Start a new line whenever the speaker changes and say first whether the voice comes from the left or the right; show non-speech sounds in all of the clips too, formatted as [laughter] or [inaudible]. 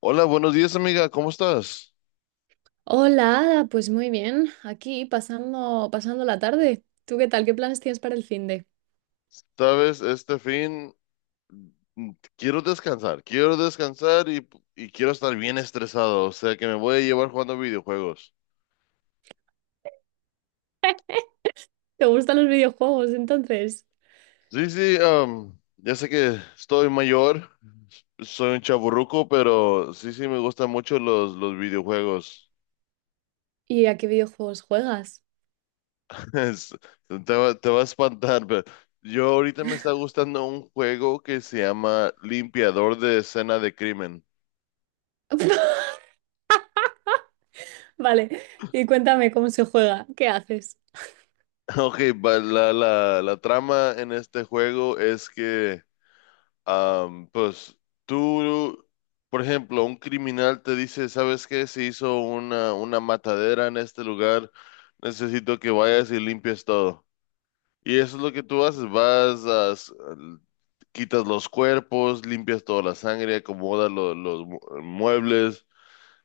left: Hola, buenos días, amiga. ¿Cómo estás?
right: Hola, Ada, pues muy bien, aquí pasando la tarde. ¿Tú qué tal? ¿Qué planes tienes para el fin de?
left: Sabes, este fin mm, quiero descansar, y quiero estar bien estresado, o sea que me voy a llevar jugando videojuegos.
right: ¿Te gustan los videojuegos entonces?
left: Sí, sí, ya sé que estoy mayor, soy un chaburruco, pero sí, sí, me gustan mucho los videojuegos.
right: ¿Y a qué videojuegos juegas?
left: [laughs] Es- te va a espantar, pero yo ahorita me está gustando un juego que se llama Limpiador de Escena de Crimen.
right: [laughs] Vale, y cuéntame cómo se juega, ¿qué haces?
left: Ok, la trama en este juego es que, pues, tú, por ejemplo, un criminal te dice, ¿sabes qué? Se hizo una matadera en este lugar, necesito que vayas y limpies todo. Y eso es lo que tú haces, vas, quitas los cuerpos, limpias toda la sangre, acomodas los muebles,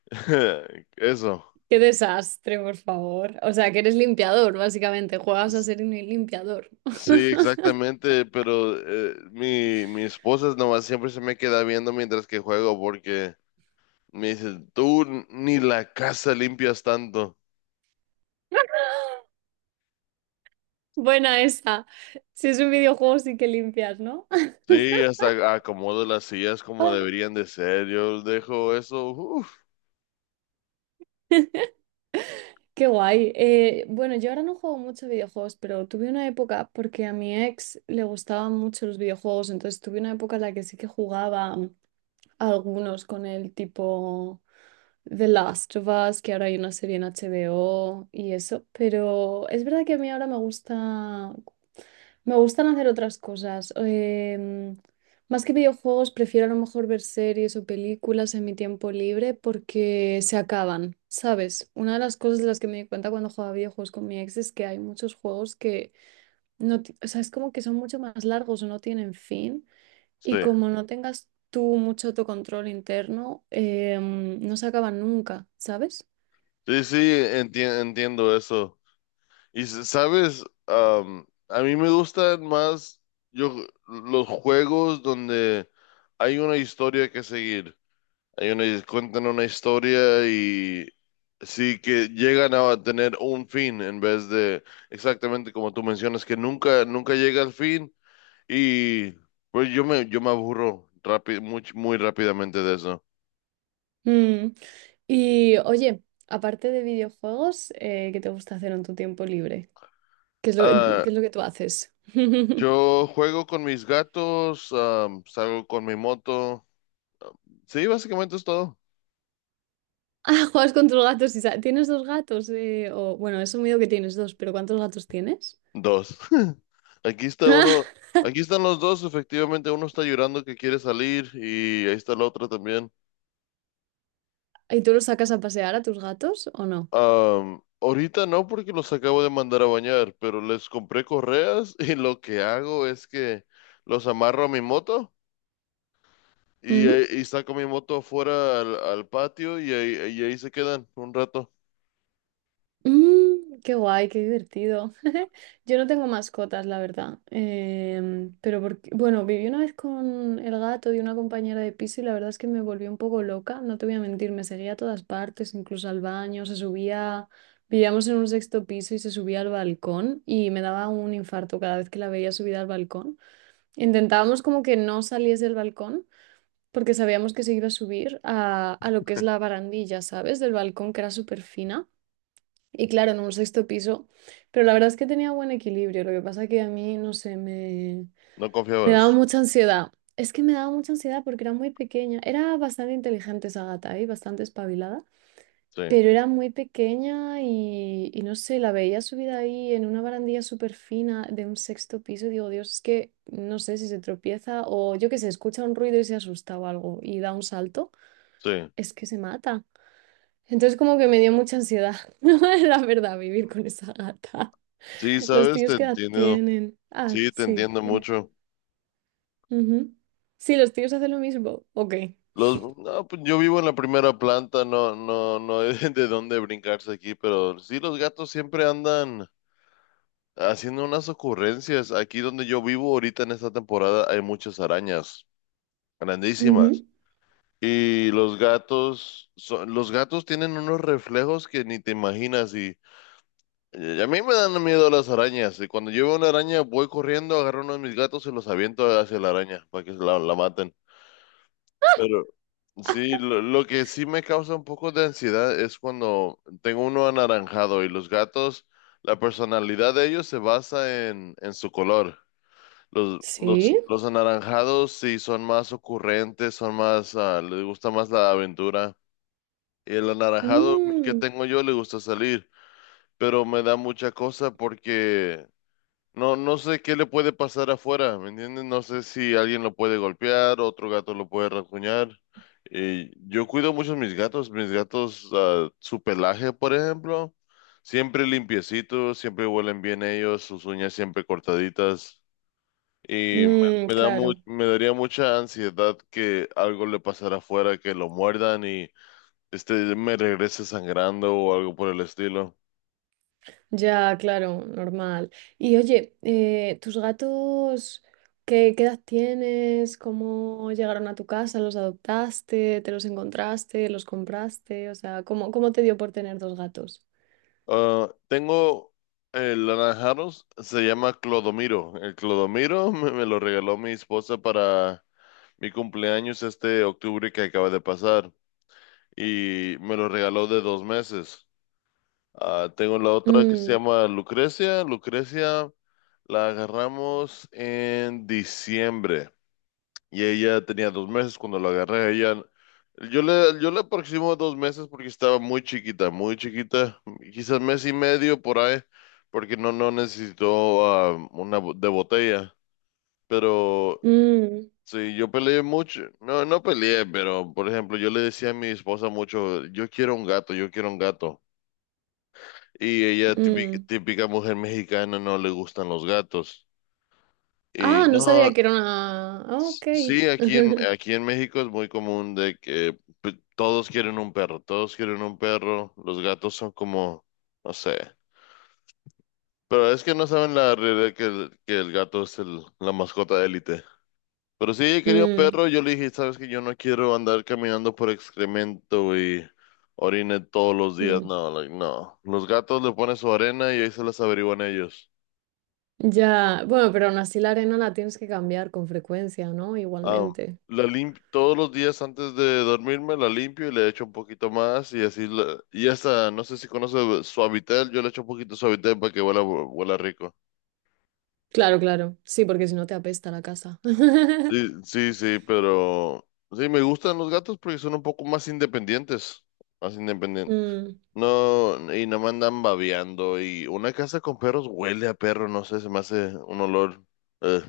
left: [laughs] eso.
right: Qué desastre, por favor. O sea, que eres limpiador, básicamente, juegas a ser un limpiador.
left: Sí,
right: [laughs]
left: exactamente, pero mi esposa nomás siempre se me queda viendo mientras que juego porque me dice, tú ni la casa limpias tanto.
right: Buena esa. Si es un videojuego, sí que limpias, ¿no?
left: Sí, hasta acomodo las sillas como
right: [laughs]
left: deberían de ser, yo dejo eso, uf,
right: Qué guay. Bueno, yo ahora no juego mucho a videojuegos, pero tuve una época porque a mi ex le gustaban mucho los videojuegos, entonces tuve una época en la que sí que jugaba algunos con el tipo. The Last of Us, que ahora hay una serie en HBO y eso, pero es verdad que a mí ahora me gusta, me gustan hacer otras cosas. Más que videojuegos, prefiero a lo mejor ver series o películas en mi tiempo libre porque se acaban, ¿sabes? Una de las cosas de las que me di cuenta cuando jugaba videojuegos con mi ex es que hay muchos juegos que no, ti- o sea, es como que son mucho más largos o no tienen fin.
left: sí,
right: Y como no tengas tú mucho autocontrol interno, no se acaban nunca, ¿sabes?
left: sí, sí, entiendo eso. Y sabes, a mí me gustan más yo, los juegos donde hay una historia que seguir. Hay una, cuentan una historia y sí que llegan a tener un fin en vez de exactamente como tú mencionas, que nunca, nunca llega al fin y pues yo me aburro rápido, muy, muy rápidamente de eso.
right: Mm. Y oye, aparte de videojuegos, ¿qué te gusta hacer en tu tiempo libre? ¿Qué
left: Ah,
right: es lo que tú haces? [laughs]
left: yo juego con mis gatos, salgo con mi moto. Sí, básicamente es todo.
right: Ah, juegas con tus gatos. ¿Tienes dos gatos? Bueno, he asumido que tienes dos, pero ¿cuántos gatos tienes?
left: Dos. [laughs] Aquí está uno,
right: [laughs]
left: aquí están los dos, efectivamente uno está llorando que quiere salir y ahí está la otra también.
right: ¿Y tú los sacas a pasear a tus gatos o no?
left: Ahorita no porque los acabo de mandar a bañar, pero les compré correas [laughs] y lo que hago es que los amarro a mi moto
right: Ujú.
left: y saco mi moto afuera al patio y ahí se quedan un rato.
right: Mm, qué guay, qué divertido. [laughs] Yo no tengo mascotas, la verdad. Pero porque, bueno, viví una vez con el gato de una compañera de piso y la verdad es que me volvió un poco loca, no te voy a mentir, me seguía a todas partes, incluso al baño, se subía, vivíamos en un sexto piso y se subía al balcón y me daba un infarto cada vez que la veía subida al balcón. Intentábamos como que no saliese del balcón, porque sabíamos que se iba a subir a lo que es la barandilla, ¿sabes? Del balcón, que era súper fina. Y claro, en un sexto piso, pero la verdad es que tenía buen equilibrio, lo que pasa que a mí, no sé,
left: ¿No
right: me
left: confiabas?
right: daba mucha ansiedad. Es que me daba mucha ansiedad porque era muy pequeña, era bastante inteligente esa gata, ¿eh? Bastante espabilada,
left: Sí,
right: pero era muy pequeña y no sé, la veía subida ahí en una barandilla súper fina de un sexto piso y digo, Dios, es que no sé si se tropieza o yo que sé, escucha un ruido y se asusta o algo y da un salto,
left: sí.
right: es que se mata. Entonces como que me dio mucha ansiedad, [laughs] la verdad, vivir con esa gata.
left: Sí,
right: ¿Los
left: sabes,
right: tíos
left: te
right: qué edad
left: entiendo.
right: tienen? Ah,
left: Sí, te
right: sí.
left: entiendo
right: Sí.
left: mucho.
right: Ujú. Sí, los tíos hacen lo mismo. Ok.
left: Los, no, pues yo vivo en la primera planta, no, no, no hay [laughs] de dónde brincarse aquí, pero sí, los gatos siempre andan. Haciendo unas ocurrencias, aquí donde yo vivo ahorita en esta temporada hay muchas arañas grandísimas
right: Ujú.
left: y los gatos son, los gatos tienen unos reflejos que ni te imaginas y a mí me dan miedo las arañas y cuando yo veo una araña voy corriendo, agarro uno de mis gatos y los aviento hacia la araña para que la maten. Pero sí, lo que sí me causa un poco de ansiedad es cuando tengo uno anaranjado y los gatos, la personalidad de ellos se basa en su color.
right: Sí.
left: Los anaranjados sí son más ocurrentes, son más, ah, les gusta más la aventura. Y el anaranjado que
right: Mm,
left: tengo yo le gusta salir, pero me da mucha cosa porque no, no sé qué le puede pasar afuera, ¿me entiendes? No sé si alguien lo puede golpear, otro gato lo puede rasguñar. Y yo cuido mucho mis gatos, ah, su pelaje, por ejemplo, siempre limpiecito, siempre huelen bien ellos, sus uñas siempre cortaditas. Y me,
right: mm, claro.
left: me daría mucha ansiedad que algo le pasara afuera, que lo muerdan y este me regrese sangrando o algo por el estilo.
right: Ya, claro, normal. Y oye, ¿tus gatos qué edad tienes? ¿Cómo llegaron a tu casa? ¿Los adoptaste? ¿Te los encontraste? ¿Los compraste? O sea, ¿cómo te dio por tener dos gatos?
left: Ah, tengo el naranjaros, se llama Clodomiro. El Clodomiro [laughs] me lo regaló mi esposa para mi cumpleaños este octubre que acaba de pasar y me lo regaló de dos meses. Ah, tengo la otra que se
right: Mm,
left: llama Lucrecia. Lucrecia la agarramos en diciembre. Y ella tenía dos meses cuando la agarré. Ella, yo le aproximo dos meses porque estaba muy chiquita, muy chiquita. Quizás mes y medio por ahí, porque no, no necesitó una de botella. Pero
right: mm,
left: sí, yo peleé mucho. No, no peleé, pero por ejemplo, yo le decía a mi esposa mucho, yo quiero un gato, yo quiero un gato. Y ella, típica,
right: mm.
left: típica mujer mexicana, no le gustan los gatos. Y
right: Ah, no
left: no,
right: sabía que era una... Ah, ok.
left: sí,
right: [laughs]
left: aquí en México es muy común de que todos quieren un perro, todos quieren un perro, los gatos son como, no sé, pero es que no saben la realidad que que el gato es el, la mascota de élite. Pero si ella quería un
right: Mm,
left: perro, yo le dije, sabes que yo no quiero andar caminando por excremento y orine todos los días,
right: mm.
left: no, like, no. Los gatos le ponen su arena y ahí se las averiguan ellos.
right: Ya, bueno, pero aún así la arena la tienes que cambiar con frecuencia, ¿no?
left: Am,
right: Igualmente.
left: todos los días antes de dormirme la limpio y le echo un poquito más y así y hasta no sé si conoce Suavitel, yo le echo un poquito de Suavitel para que huela, huela rico.
right: Claro, claro. Sí, porque si no te apesta la casa. [laughs]
left: Sí, sí, sí, pero sí me gustan los gatos porque son un poco más independientes, más independientes.
right: Mm.
left: No, y no me andan babeando y una casa con perros huele a perro, no sé, se me hace un olor. eh.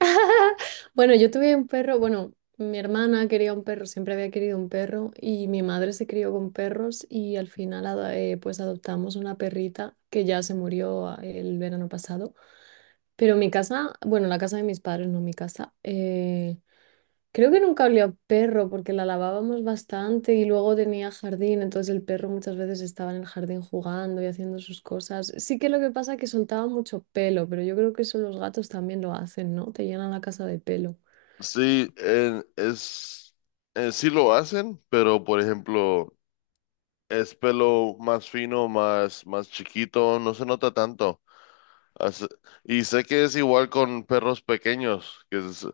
right: [laughs] Bueno, yo tuve un perro, bueno, mi hermana quería un perro, siempre había querido un perro y mi madre se crió con perros y al final pues adoptamos una perrita que ya se murió ah, el verano pasado. Pero mi casa, bueno, la casa de mis padres, no mi casa. Creo que nunca olía a perro porque la lavábamos bastante y luego tenía jardín, entonces el perro muchas veces estaba en el jardín jugando y haciendo sus cosas. Sí que lo que pasa es que soltaba mucho pelo, pero yo creo que eso los gatos también lo hacen, ¿no? Te llenan la casa de pelo.
left: Sí, es sí lo hacen, pero por ejemplo es pelo más fino, más, más chiquito, no se nota tanto. Hace- Y sé que es igual con perros pequeños, que es,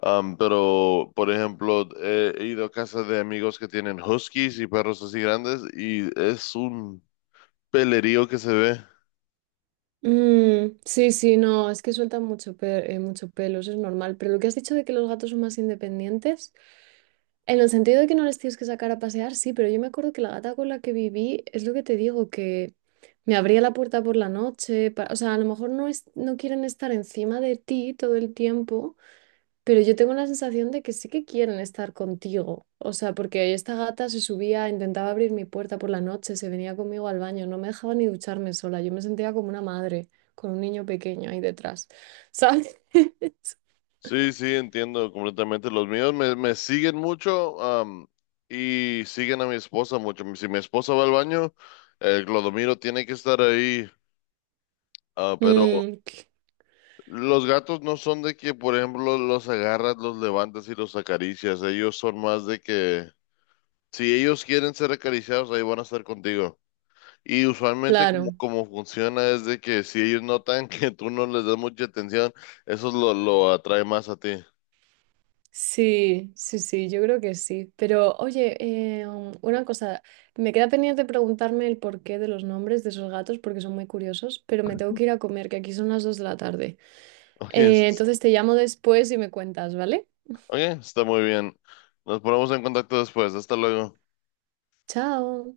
left: pero por ejemplo, he ido a casa de amigos que tienen huskies y perros así grandes y es un pelerío que se ve.
right: Mm, sí, sí, no, es que sueltan mucho, mucho pelo, eso es normal. Pero lo que has dicho de que los gatos son más independientes, en el sentido de que no les tienes que sacar a pasear, sí, pero yo me acuerdo que la gata con la que viví, es lo que te digo, que me abría la puerta por la noche, o sea, a lo mejor no, no quieren estar encima de ti todo el tiempo, pero yo tengo la sensación de que sí que quieren estar contigo. O sea, porque esta gata se subía, intentaba abrir mi puerta por la noche, se venía conmigo al baño, no me dejaba ni ducharme sola. Yo me sentía como una madre con un niño pequeño ahí detrás. ¿Sabes? [laughs]
left: Sí, sí, entiendo completamente. Los míos me siguen mucho, y siguen a mi esposa mucho. Si mi esposa va al baño, el Clodomiro tiene que estar ahí. Ah, pero
right: Mm, c-
left: los gatos no son de que, por ejemplo, los agarras, los levantas y los acaricias. Ellos son más de que, si ellos quieren ser acariciados, ahí van a estar contigo. Y usualmente como,
right: claro.
left: como funciona es de que si ellos notan [laughs] que tú no les das mucha atención, eso lo atrae más a ti.
right: Sí, sí, sí, yo creo que sí. Pero oye, una cosa, me queda pendiente preguntarme el porqué de los nombres de esos gatos porque son muy curiosos, pero me tengo que ir a comer, que aquí son las dos de la tarde.
left: Oye,
right: Entonces te llamo después y me cuentas, ¿vale?
left: oye, está muy bien. Nos ponemos en contacto después. Hasta luego.
right: Chao.